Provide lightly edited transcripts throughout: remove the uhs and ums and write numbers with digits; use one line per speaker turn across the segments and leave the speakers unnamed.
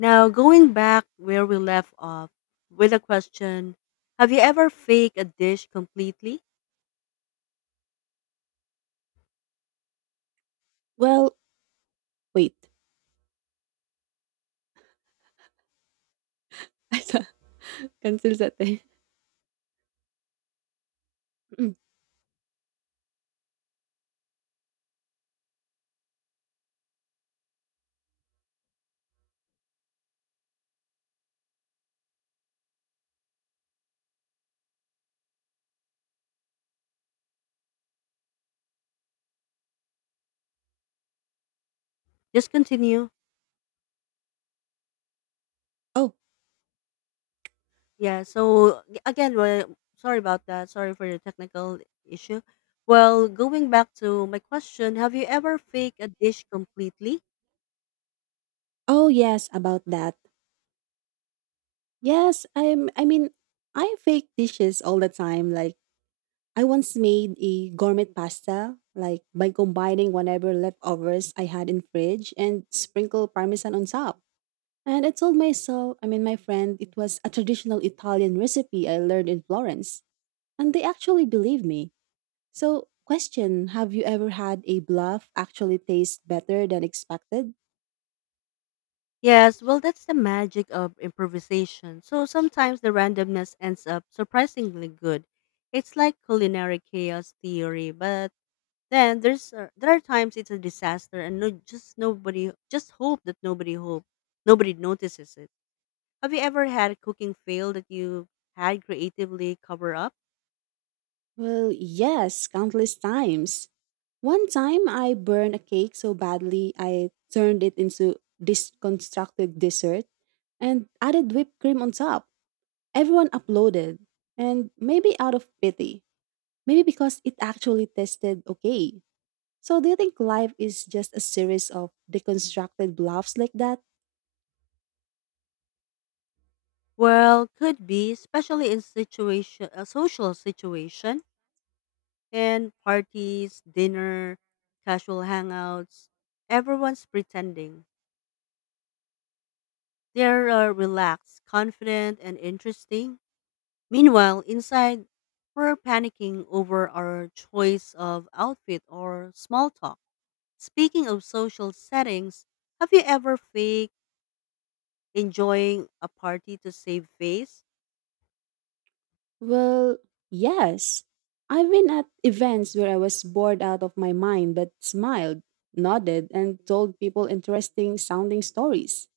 Now, going back where we left off with a question. Have you ever faked a dish completely?
Well, wait. I thought- Cancel sate. Mm.
Just continue.
Oh,
Yeah, so g- again, well, Sorry about that. Sorry for the technical issue. Well, going back to my question. Have you ever faked a dish completely?
oh yes, about that. Yes, I'm. I mean, I fake dishes all the time. Like I once made a gourmet pasta, like by combining whatever leftovers I had in fridge and sprinkle parmesan on top. And I told myself, my friend, it was a traditional Italian recipe I learned in Florence, and they actually believed me. So, question. Have you ever had a bluff actually taste better than expected?
Yes, well, that's the magic of improvisation. So sometimes the randomness ends up surprisingly good. It's like culinary chaos theory, but then there are times it's a disaster and no, just nobody, just hope that nobody hope nobody notices it. Have you ever had a cooking fail that you had creatively cover up?
Well, yes, countless times. One time I burned a cake so badly I turned it into this constructed dessert and added whipped cream on top. Everyone uploaded, and maybe out of pity, maybe because it actually tested okay. So, do you think life is just a series of deconstructed bluffs like that?
Well, could be, especially in situation a social situation and parties, dinner, casual hangouts. Everyone's pretending. They're relaxed, confident, and interesting. Meanwhile, inside, we're panicking over our choice of outfit or small talk. Speaking of social settings, have you ever faked enjoying a party to save face?
Well, yes. I've been at events where I was bored out of my mind but smiled, nodded, and told people interesting sounding stories.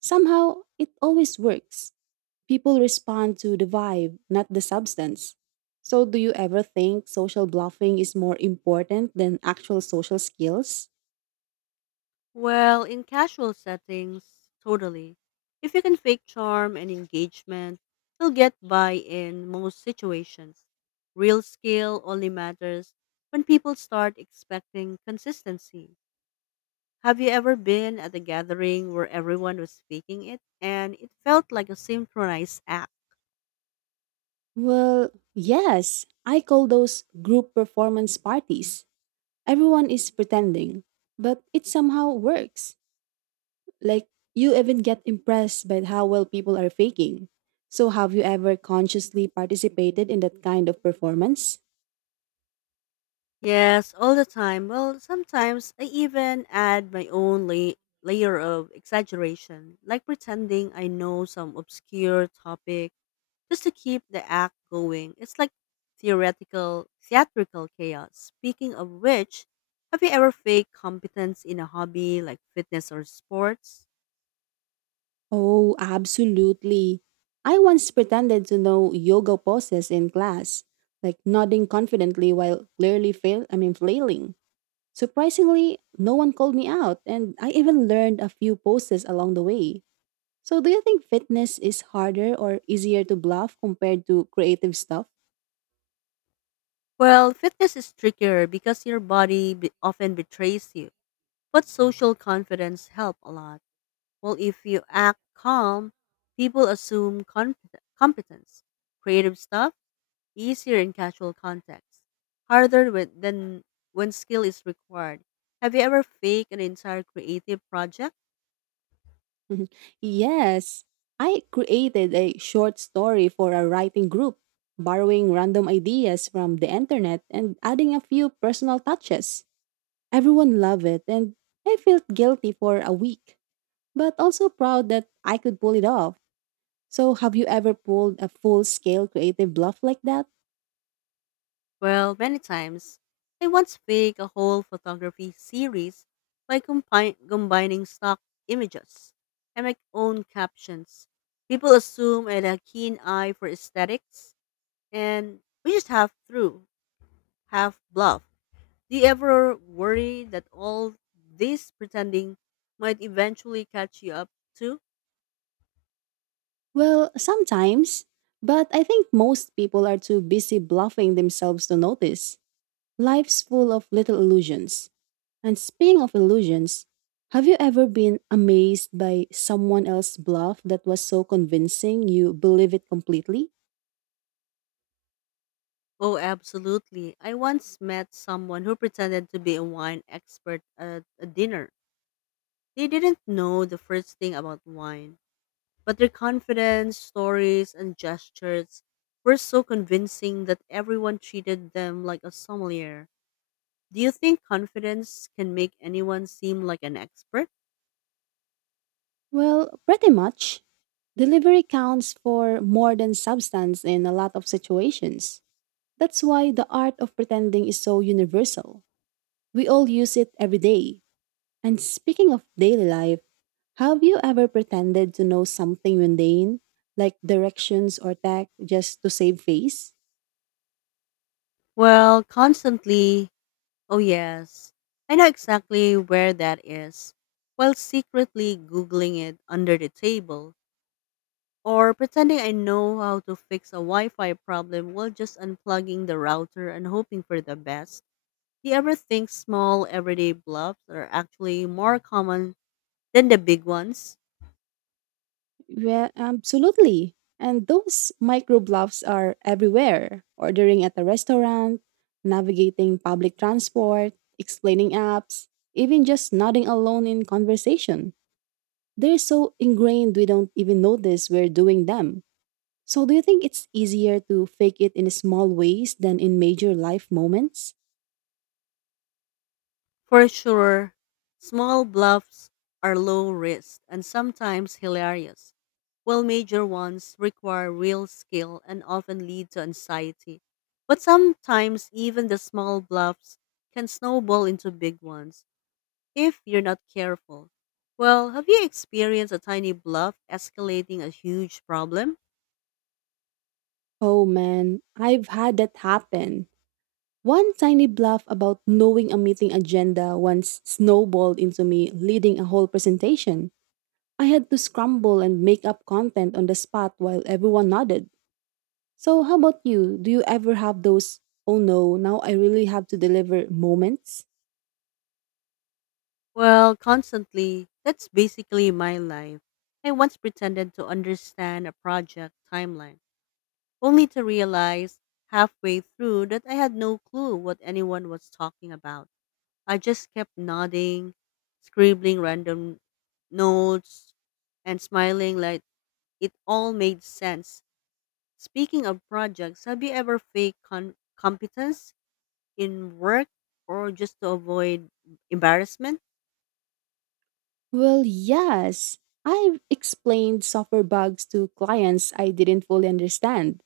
Somehow, it always works. People respond to the vibe, not the substance. So, do you ever think social bluffing is more important than actual social skills?
Well, in casual settings, totally. If you can fake charm and engagement, you'll get by in most situations. Real skill only matters when people start expecting consistency. Have you ever been at a gathering where everyone was speaking it and it felt like a synchronized act?
Well, yes. I call those group performance parties. Everyone is pretending, but it somehow works. Like, you even get impressed by how well people are faking. So, have you ever consciously participated in that kind of performance?
Yes, all the time. Well, sometimes I even add my own layer of exaggeration, like pretending I know some obscure topic just to keep the act going. It's like theatrical chaos. Speaking of which, have you ever faked competence in a hobby like fitness or sports?
Oh, absolutely. I once pretended to know yoga poses in class, like nodding confidently while clearly fail I mean flailing. Surprisingly, no one called me out and I even learned a few poses along the way. So do you think fitness is harder or easier to bluff compared to creative stuff?
Well, fitness is trickier because your body often betrays you, but social confidence help a lot. Well, if you act calm, people assume competence. Creative stuff easier in casual contexts, harder than when skill is required. Have you ever faked an entire creative project?
yes. I created a short story for a writing group, borrowing random ideas from the internet and adding a few personal touches. Everyone loved it, and I felt guilty for a week, but also proud that I could pull it off. So, have you ever pulled a full scale creative bluff like that?
Well, many times. I once faked a whole photography series by combining stock images and my own captions. People assume I had a keen eye for aesthetics, and we just half through, half bluff. Do you ever worry that all this pretending might eventually catch you up too?
Well, sometimes, but I think most people are too busy bluffing themselves to notice. Life's full of little illusions. And speaking of illusions, have you ever been amazed by someone else's bluff that was so convincing you believe it completely?
Oh, absolutely. I once met someone who pretended to be a wine expert at a dinner. They didn't know the first thing about wine, but their confidence, stories, and gestures were so convincing that everyone treated them like a sommelier. Do you think confidence can make anyone seem like an expert?
Well, pretty much. Delivery counts for more than substance in a lot of situations. That's why the art of pretending is so universal. We all use it every day. And speaking of daily life, have you ever pretended to know something mundane, like directions or tech, just to save face?
Well, constantly. Oh yes, I know exactly where that is, while secretly Googling it under the table, or pretending I know how to fix a Wi Fi problem while just unplugging the router and hoping for the best. Do you ever think small everyday bluffs are actually more common than the big ones?
Yeah, absolutely. And those microblogs are everywhere ordering at a restaurant, navigating public transport, explaining apps, even just nodding alone in conversation. They're so ingrained we don't even notice we're doing them. So, do you think it's easier to fake it in small ways than in major life moments?
For sure, small bluffs are low risk and sometimes hilarious, while major ones require real skill and often lead to anxiety. But sometimes even the small bluffs can snowball into big ones if you're not careful. Well, have you experienced a tiny bluff escalating a huge problem?
Oh man, I've had that happen. One tiny bluff about knowing a meeting agenda once snowballed into me leading a whole presentation. I had to scramble and make up content on the spot while everyone nodded. So, how about you? Do you ever have those, oh no, now I really have to deliver moments?
Well, constantly. That's basically my life. I once pretended to understand a project timeline, only to realize halfway through that I had no clue what anyone was talking about. I just kept nodding, scribbling random notes, and smiling like it all made sense. Speaking of projects, have you ever faked competence in work or just to avoid embarrassment?
Well, yes. I've explained software bugs to clients I didn't fully understand,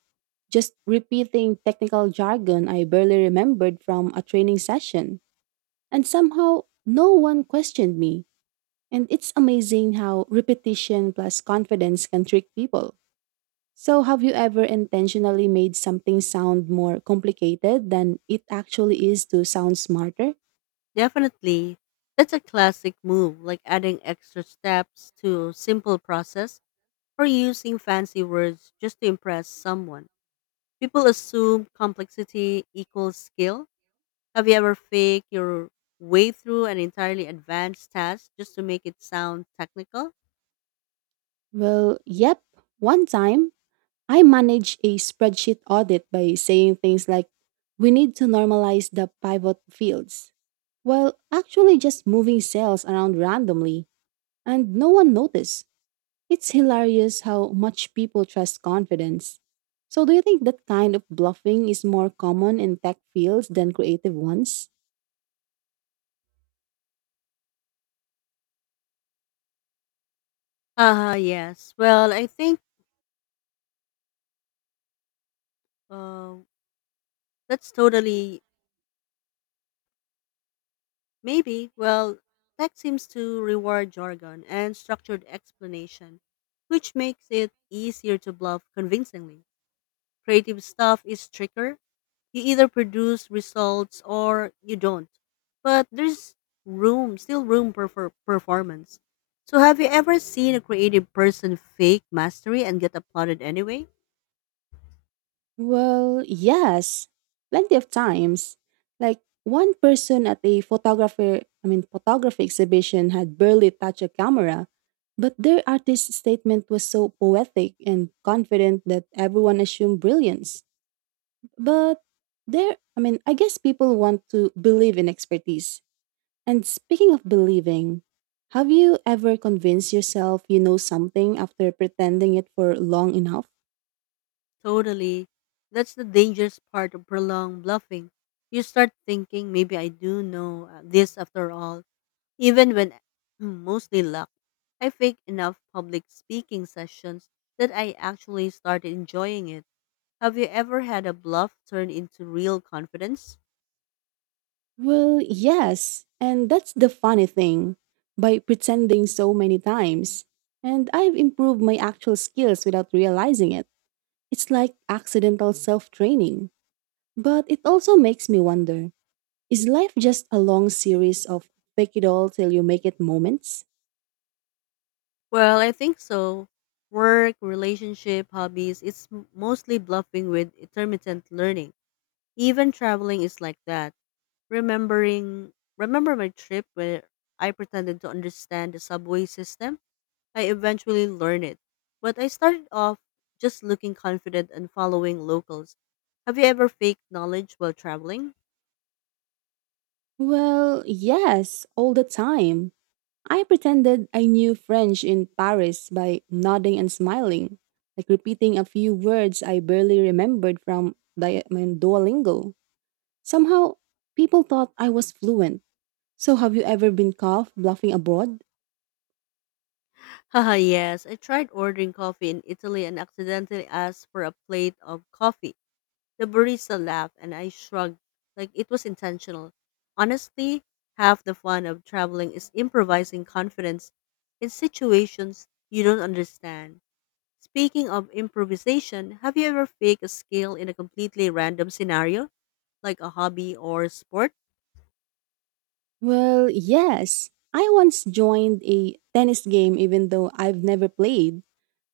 just repeating technical jargon I barely remembered from a training session. And somehow, no one questioned me. And it's amazing how repetition plus confidence can trick people. So, have you ever intentionally made something sound more complicated than it actually is to sound smarter?
Definitely. That's a classic move, like adding extra steps to simple process or using fancy words just to impress someone. People assume complexity equals skill. Have you ever faked your way through an entirely advanced task just to make it sound technical?
Well, yep. One time, I managed a spreadsheet audit by saying things like, we need to normalize the pivot fields, while actually just moving cells around randomly, and no one noticed. It's hilarious how much people trust confidence. So, do you think that kind of bluffing is more common in tech fields than creative ones?
Ah, yes. Well, I think uh, that's totally Maybe, well, tech seems to reward jargon and structured explanation, which makes it easier to bluff convincingly. Creative stuff is trickier. You either produce results or you don't. But there's room, still room for performance. So have you ever seen a creative person fake mastery and get applauded anyway?
Well, yes, plenty of times. Like one person at a photography exhibition had barely touched a camera, but their artist statement was so poetic and confident that everyone assumed brilliance. But I guess people want to believe in expertise. And speaking of believing, have you ever convinced yourself you know something after pretending it for long enough?
Totally. That's the dangerous part of prolonged bluffing. You start thinking, maybe I do know this after all. Even when I'm mostly luck, I fake enough public speaking sessions that I actually started enjoying it. Have you ever had a bluff turn into real confidence?
Well, yes. And that's the funny thing by pretending so many times. And I've improved my actual skills without realizing it. It's like accidental self training. But it also makes me wonder, is life just a long series of fake it all till you make it moments?
Well, I think so. Work, relationship, hobbies, it's mostly bluffing with intermittent learning. Even traveling is like that. Remembering Remember my trip where I pretended to understand the subway system? I eventually learned it. But I started off just looking confident and following locals. Have you ever faked knowledge while traveling?
Well, yes, all the time. I pretended I knew French in Paris by nodding and smiling, like repeating a few words I barely remembered from Duolingo. Somehow, people thought I was fluent. So, have you ever been caught bluffing abroad?
Haha, yes. I tried ordering coffee in Italy and accidentally asked for a plate of coffee. The barista laughed and I shrugged like it was intentional. Honestly, half the fun of traveling is improvising confidence in situations you don't understand. Speaking of improvisation, have you ever faked a skill in a completely random scenario, like a hobby or sport?
Well, yes. I once joined a tennis game even though I've never played.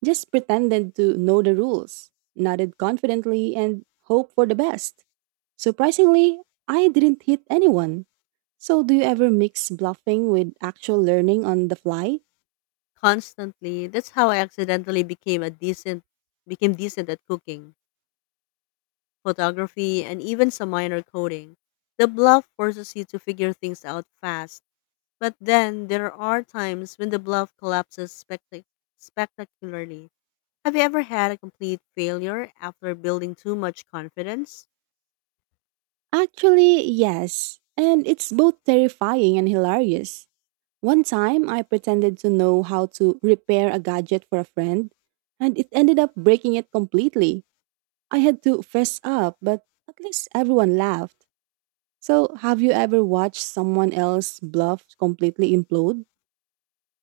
Just pretended to know the rules, nodded confidently, and hoped for the best. Surprisingly, I didn't hit anyone. So, do you ever mix bluffing with actual learning on the fly?
Constantly. That's how I accidentally became decent at cooking, photography, and even some minor coding. The bluff forces you to figure things out fast, but then there are times when the bluff collapses spectacularly. Have you ever had a complete failure after building too much confidence?
Actually, yes. And it's both terrifying and hilarious. One time, I pretended to know how to repair a gadget for a friend, and it ended up breaking it completely. I had to fess up, but at least everyone laughed. So, have you ever watched someone else bluff completely implode?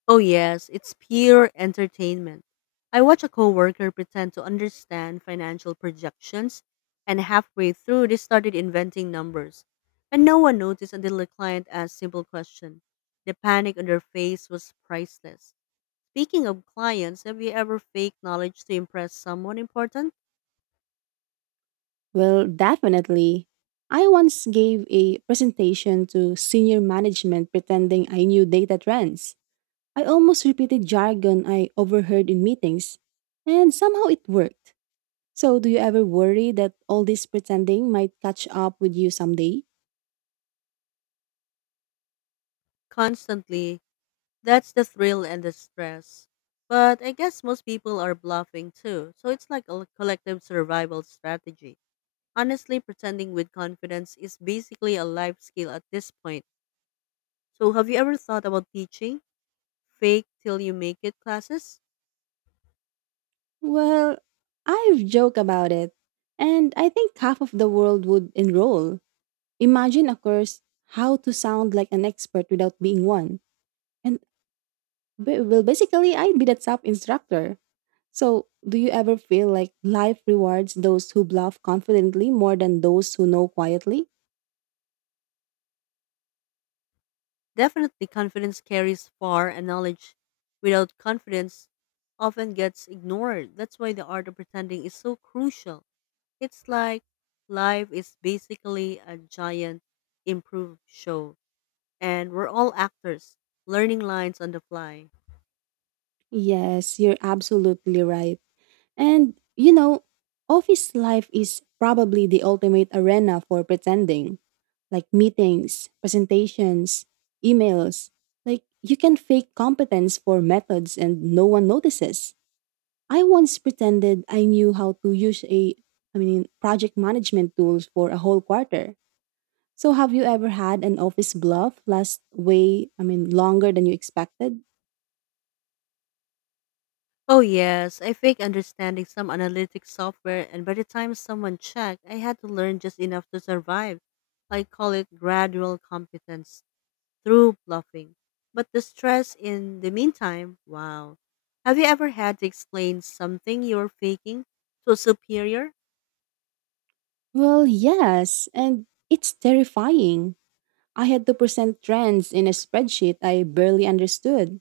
Oh yes, it's pure entertainment. I watched a coworker pretend to understand financial projections and halfway through they started inventing numbers. And no one noticed until the client asked simple question. The panic on their face was priceless. Speaking of clients, have you ever faked knowledge to impress someone important?
Well, definitely. I once gave a presentation to senior management pretending I knew data trends. I almost repeated jargon I overheard in meetings, and somehow it worked. So, do you ever worry that all this pretending might catch up with you someday?
Constantly. That's the thrill and the stress. But I guess most people are bluffing too, so it's like a collective survival strategy. Honestly, pretending with confidence is basically a life skill at this point. So, have you ever thought about teaching fake till you make it classes?
Well, I've joked about it, and I think half of the world would enroll. Imagine a course, how to sound like an expert without being one. And basically, I'd be that top instructor. So, do you ever feel like life rewards those who bluff confidently more than those who know quietly?
Definitely, confidence carries far, and knowledge without confidence often gets ignored. That's why the art of pretending is so crucial. It's like life is basically a giant improv show, and we're all actors learning lines on the fly.
Yes, you're absolutely right. And, you know, office life is probably the ultimate arena for pretending. Like meetings, presentations, emails. Like, you can fake competence for methods and no one notices. I once pretended I knew how to use a I mean project management tools for a whole quarter. So have you ever had an office bluff last way I mean longer than you expected?
Oh yes, I fake understanding some analytics software and by the time someone checked, I had to learn just enough to survive. I call it gradual competence through bluffing. But the stress in the meantime, wow. Have you ever had to explain something you are faking to a superior?
Well, yes, and it's terrifying. I had to present trends in a spreadsheet I barely understood.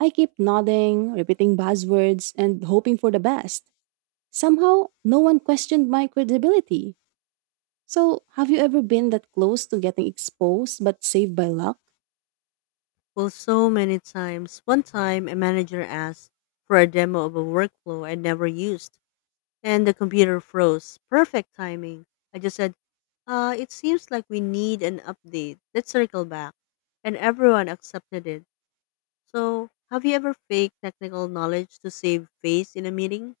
I kept nodding, repeating buzzwords, and hoping for the best. Somehow, no one questioned my credibility. So, have you ever been that close to getting exposed but saved by luck?
Well, so many times. One time a manager asked for a demo of a workflow I never used. And the computer froze. Perfect timing. I just said, it seems like we need an update. Let's circle back. And everyone accepted it. So, have you ever faked technical knowledge to save face in a meeting?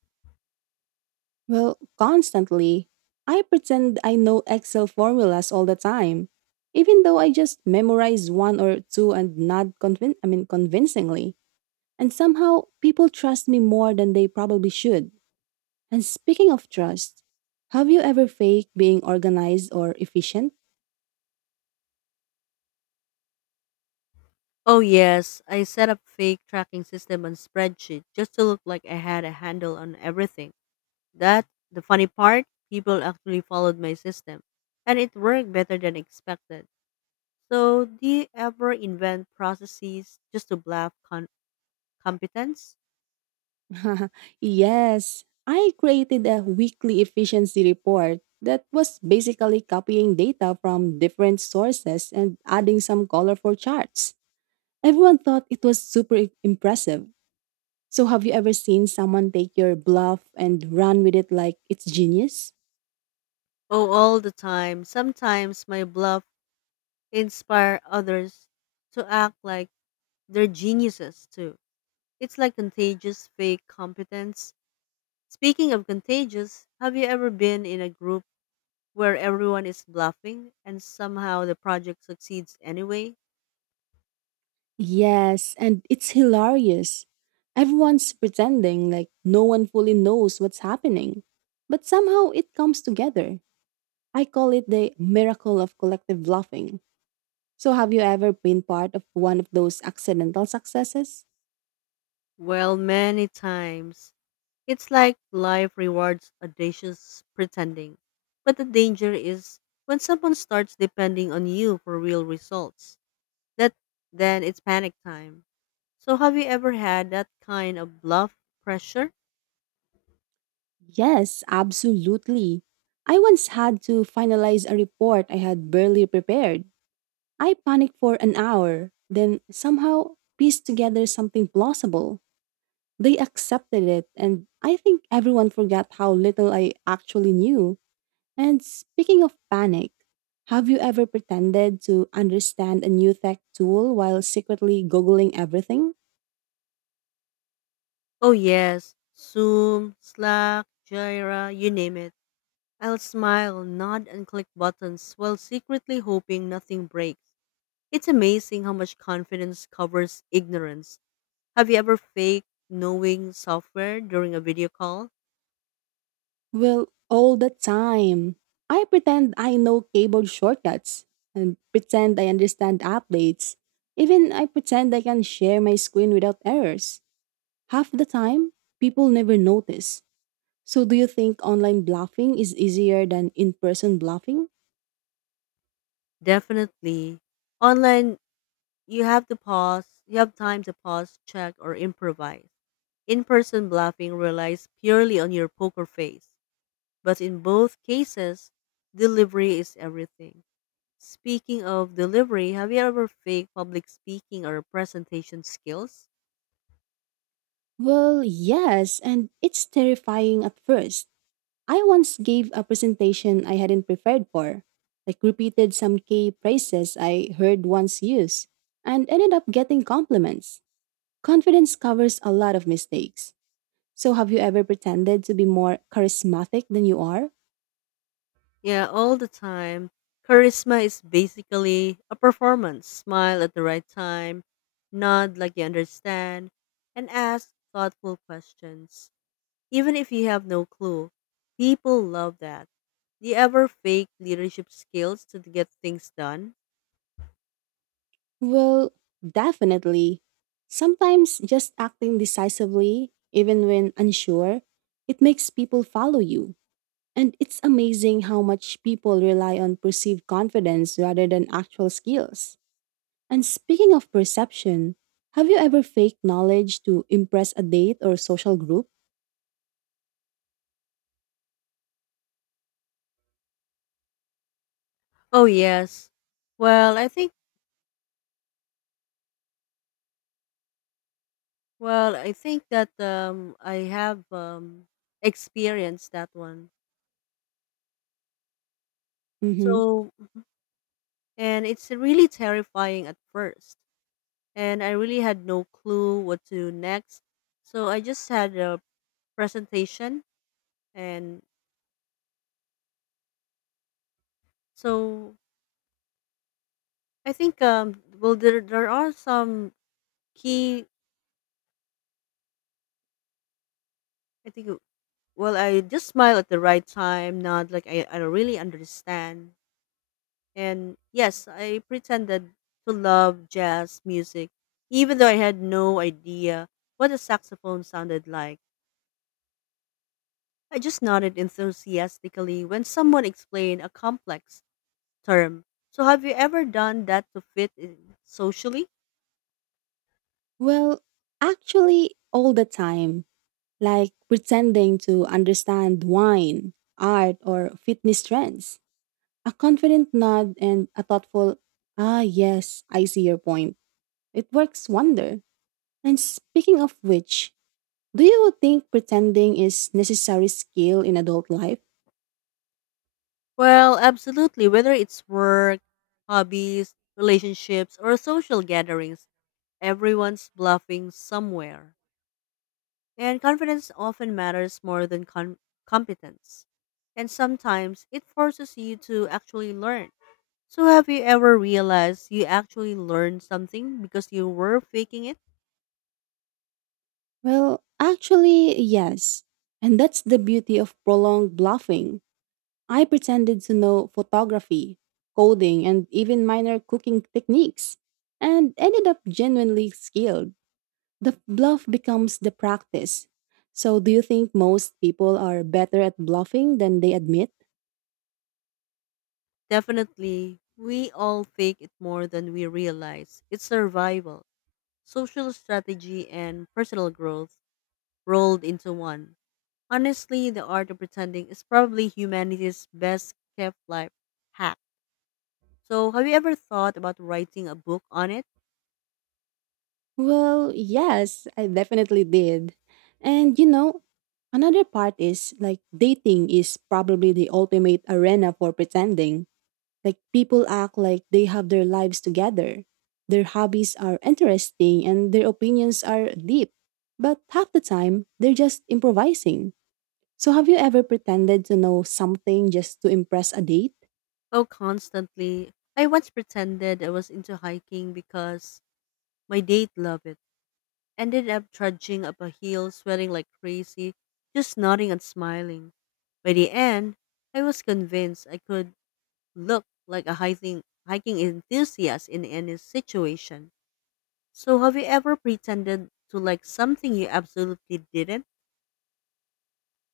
Well, constantly. I pretend I know Excel formulas all the time, even though I just memorize one or two and nod convincingly. And somehow people trust me more than they probably should. And speaking of trust, have you ever faked being organized or efficient?
Oh, yes. I set up fake tracking system on spreadsheet just to look like I had a handle on everything. That, the funny part, people actually followed my system. And it worked better than expected. So, do you ever invent processes just to bluff competence?
yes, I created a weekly efficiency report that was basically copying data from different sources and adding some colorful charts. Everyone thought it was impressive. So, have you ever seen someone take your bluff and run with it like it's genius?
Oh, all the time. Sometimes my bluff inspire others to act like they're geniuses too. It's like contagious fake competence. Speaking of contagious, have you ever been in a group where everyone is bluffing and somehow the project succeeds anyway?
Yes, and it's hilarious. Everyone's pretending like no one fully knows what's happening. But somehow it comes together. I call it the miracle of collective bluffing. So, have you ever been part of one of those accidental successes?
Well, many times. It's like life rewards audacious pretending. But the danger is when someone starts depending on you for real results. That, then it's panic time. So have you ever had that kind of bluff pressure?
Yes, absolutely. I once had to finalize a report I had barely prepared. I panicked for an hour, then somehow pieced together something plausible. They accepted it, and I think everyone forgot how little I actually knew. And speaking of panic, have you ever pretended to understand a new tech tool while secretly Googling everything?
Oh yes, Zoom, Slack, Jira, you name it. I'll smile, nod, and click buttons while secretly hoping nothing breaks. It's amazing how much confidence covers ignorance. Have you ever faked knowing software during a video call?
Well, all the time. I pretend I know keyboard shortcuts and pretend I understand updates. Even I pretend I can share my screen without errors. Half the time, people never notice. So, do you think online bluffing is easier than in person bluffing?
Definitely. Online, you have time to pause, check, or improvise. In person bluffing relies purely on your poker face, but in both cases, delivery is everything. Speaking of delivery, have you ever faked public speaking or presentation skills?
Well, yes, and it's terrifying at first. I once gave a presentation I hadn't prepared for, like repeated some key phrases I heard once used, and ended up getting compliments. Confidence covers a lot of mistakes. So, have you ever pretended to be more charismatic than you are?
Yeah, all the time. Charisma is basically a performance. Smile at the right time, nod like you understand, and ask thoughtful questions. Even if you have no clue, people love that. Do you ever fake leadership skills to get things done?
Well, definitely. Sometimes just acting decisively, even when unsure, it makes people follow you. And it's amazing how much people rely on perceived confidence rather than actual skills. And speaking of perception, have you ever faked knowledge to impress a date or social group?
Oh yes. Well, I think well, I think that I have experienced that one.
Hmm.
So, and it's really terrifying at first. And I really had no clue what to do next. So I just had a presentation and so I think well there are some key I think. Well, I just smile at the right time, not like I don't really understand. And yes, I pretended to love jazz music, even though I had no idea what a saxophone sounded like. I just nodded enthusiastically when someone explained a complex term. So, have you ever done that to fit in socially?
Well, actually, all the time, like pretending to understand wine, art, or fitness trends. A confident nod and a thoughtful, ah, yes, I see your point. It works wonder. And speaking of which, do you think pretending is necessary skill in adult life?
Well, absolutely. Whether it's work, hobbies, relationships, or social gatherings, everyone's bluffing somewhere. And confidence often matters more than competence. And sometimes it forces you to actually learn. So, have you ever realized you actually learned something because you were faking it?
Well, actually, yes. And that's the beauty of prolonged bluffing. I pretended to know photography, coding, and even minor cooking techniques, and ended up genuinely skilled. The bluff becomes the practice. So, do you think most people are better at bluffing than they admit?
Definitely, we all fake it more than we realize. It's survival, social strategy, and personal growth rolled into one. Honestly, the art of pretending is probably humanity's best kept life hack. So, have you ever thought about writing a book on it?
Well, yes, I definitely did. And you know, another part is like dating is probably the ultimate arena for pretending. Like people act like they have their lives together. Their hobbies are interesting and their opinions are deep. But half the time, they're just improvising. So have you ever pretended to know something just to impress a date?
Oh, constantly. I once pretended I was into hiking because my date loved it. Ended up trudging up a hill, sweating like crazy, just nodding and smiling. By the end, I was convinced I could look like a hiking enthusiast in any situation. So, have you ever pretended to like something you absolutely didn't?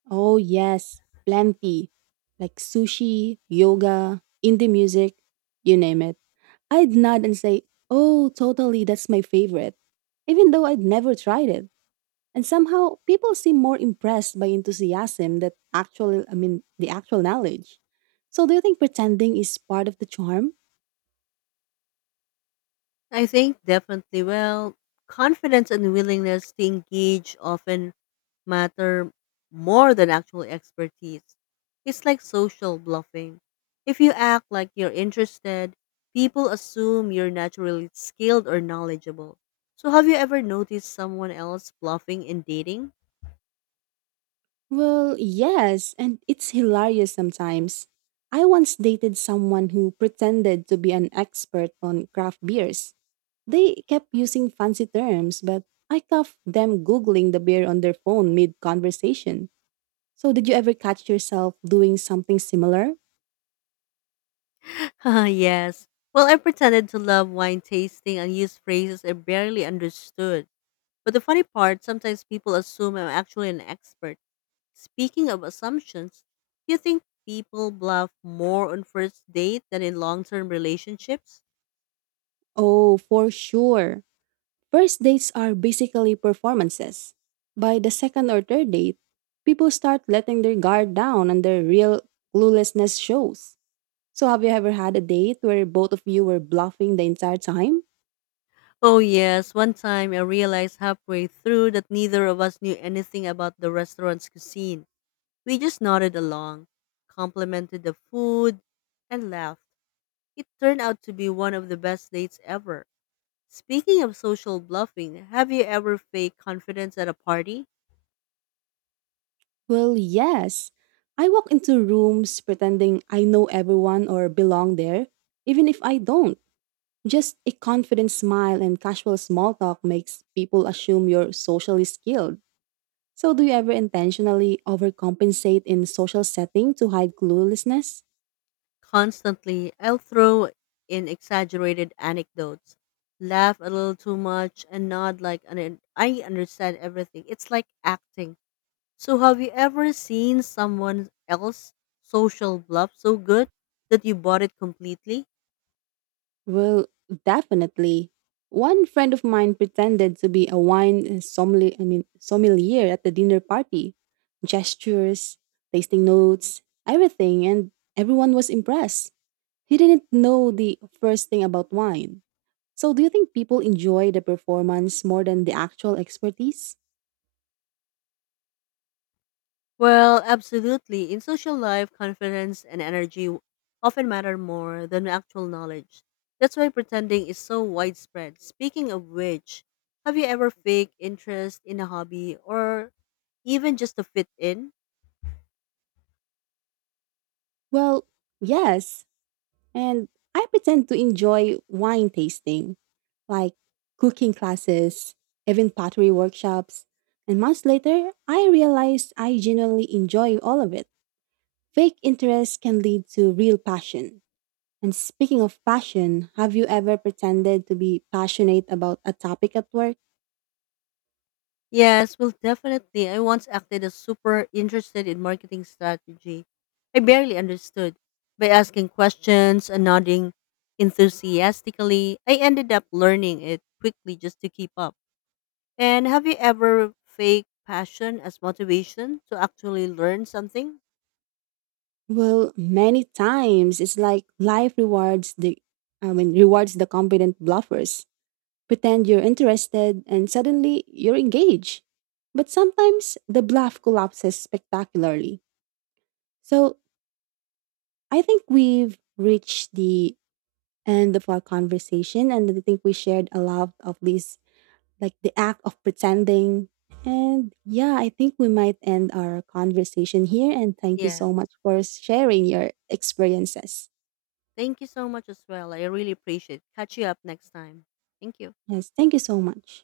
Oh, yes, plenty. Like sushi, yoga, indie music, you name it. I'd nod and say, oh, totally, that's my favorite. Even though I'd never tried it. And somehow people seem more impressed by enthusiasm that actually, I mean, the actual knowledge. So do you think pretending is part of the charm?
I think definitely. Well, confidence and willingness to engage often matter more than actual expertise. It's like social bluffing. If you act like you're interested, people assume you're naturally skilled or knowledgeable. So, have you ever noticed someone else bluffing in dating?
Well, yes, and it's hilarious sometimes. I once dated someone who pretended to be an expert on craft beers. They kept using fancy terms, but I caught them Googling the beer on their phone mid conversation. So, did you ever catch yourself doing something similar?
Yes. Well, I pretended to love wine tasting and used phrases I barely understood. But the funny part, sometimes people assume I'm actually an expert. Speaking of assumptions, do you think people bluff more on first date than in long-term relationships?
Oh, for sure. First dates are basically performances. By the second or third date, people start letting their guard down and their real cluelessness shows. So, have you ever had a date where both of you were bluffing the entire time?
Oh yes, one time I realized halfway through that neither of us knew anything about the restaurant's cuisine. We just nodded along, complimented the food, and laughed. It turned out to be one of the best dates ever. Speaking of social bluffing, have you ever faked confidence at a party?
Well, yes. I walk into rooms pretending I know everyone or belong there, even if I don't. Just a confident smile and casual small talk makes people assume you're socially skilled. So, do you ever intentionally overcompensate in social setting to hide cluelessness?
Constantly, I'll throw in exaggerated anecdotes, laugh a little too much, and nod like an, I understand everything. It's like acting. So, have you ever seen someone else social bluff so good that you bought it completely?
Well, definitely. One friend of mine pretended to be a wine sommelier, I mean, sommelier at the dinner party. Gestures, tasting notes, everything, and everyone was impressed. He didn't know the first thing about wine. So, do you think people enjoy the performance more than the actual expertise?
Well, absolutely. In social life, confidence and energy often matter more than actual knowledge. That's why pretending is so widespread. Speaking of which, have you ever faked interest in a hobby or even just to fit in?
Well, yes. And I pretend to enjoy wine tasting, like cooking classes, even pottery workshops. And months later, I realized I genuinely enjoy all of it. Fake interest can lead to real passion. And speaking of passion, have you ever pretended to be passionate about a topic at work?
Yes, well, definitely. I once acted as super interested in marketing strategy. I barely understood. By asking questions and nodding enthusiastically, I ended up learning it quickly just to keep up. And have you ever faked passion as motivation to actually learn something?
Well, many times it's like life rewards the competent bluffers. Pretend you're interested, and suddenly you're engaged. But sometimes the bluff collapses spectacularly. So I think we've reached the end of our conversation, and I think we shared a lot of these, like the act of pretending. And yeah, I think we might end our conversation here. And thank you
Yes.
so much for sharing your experiences.
Thank you so much as well. I really appreciate. It. Catch you up next time. Thank you.
Yes, thank you so much.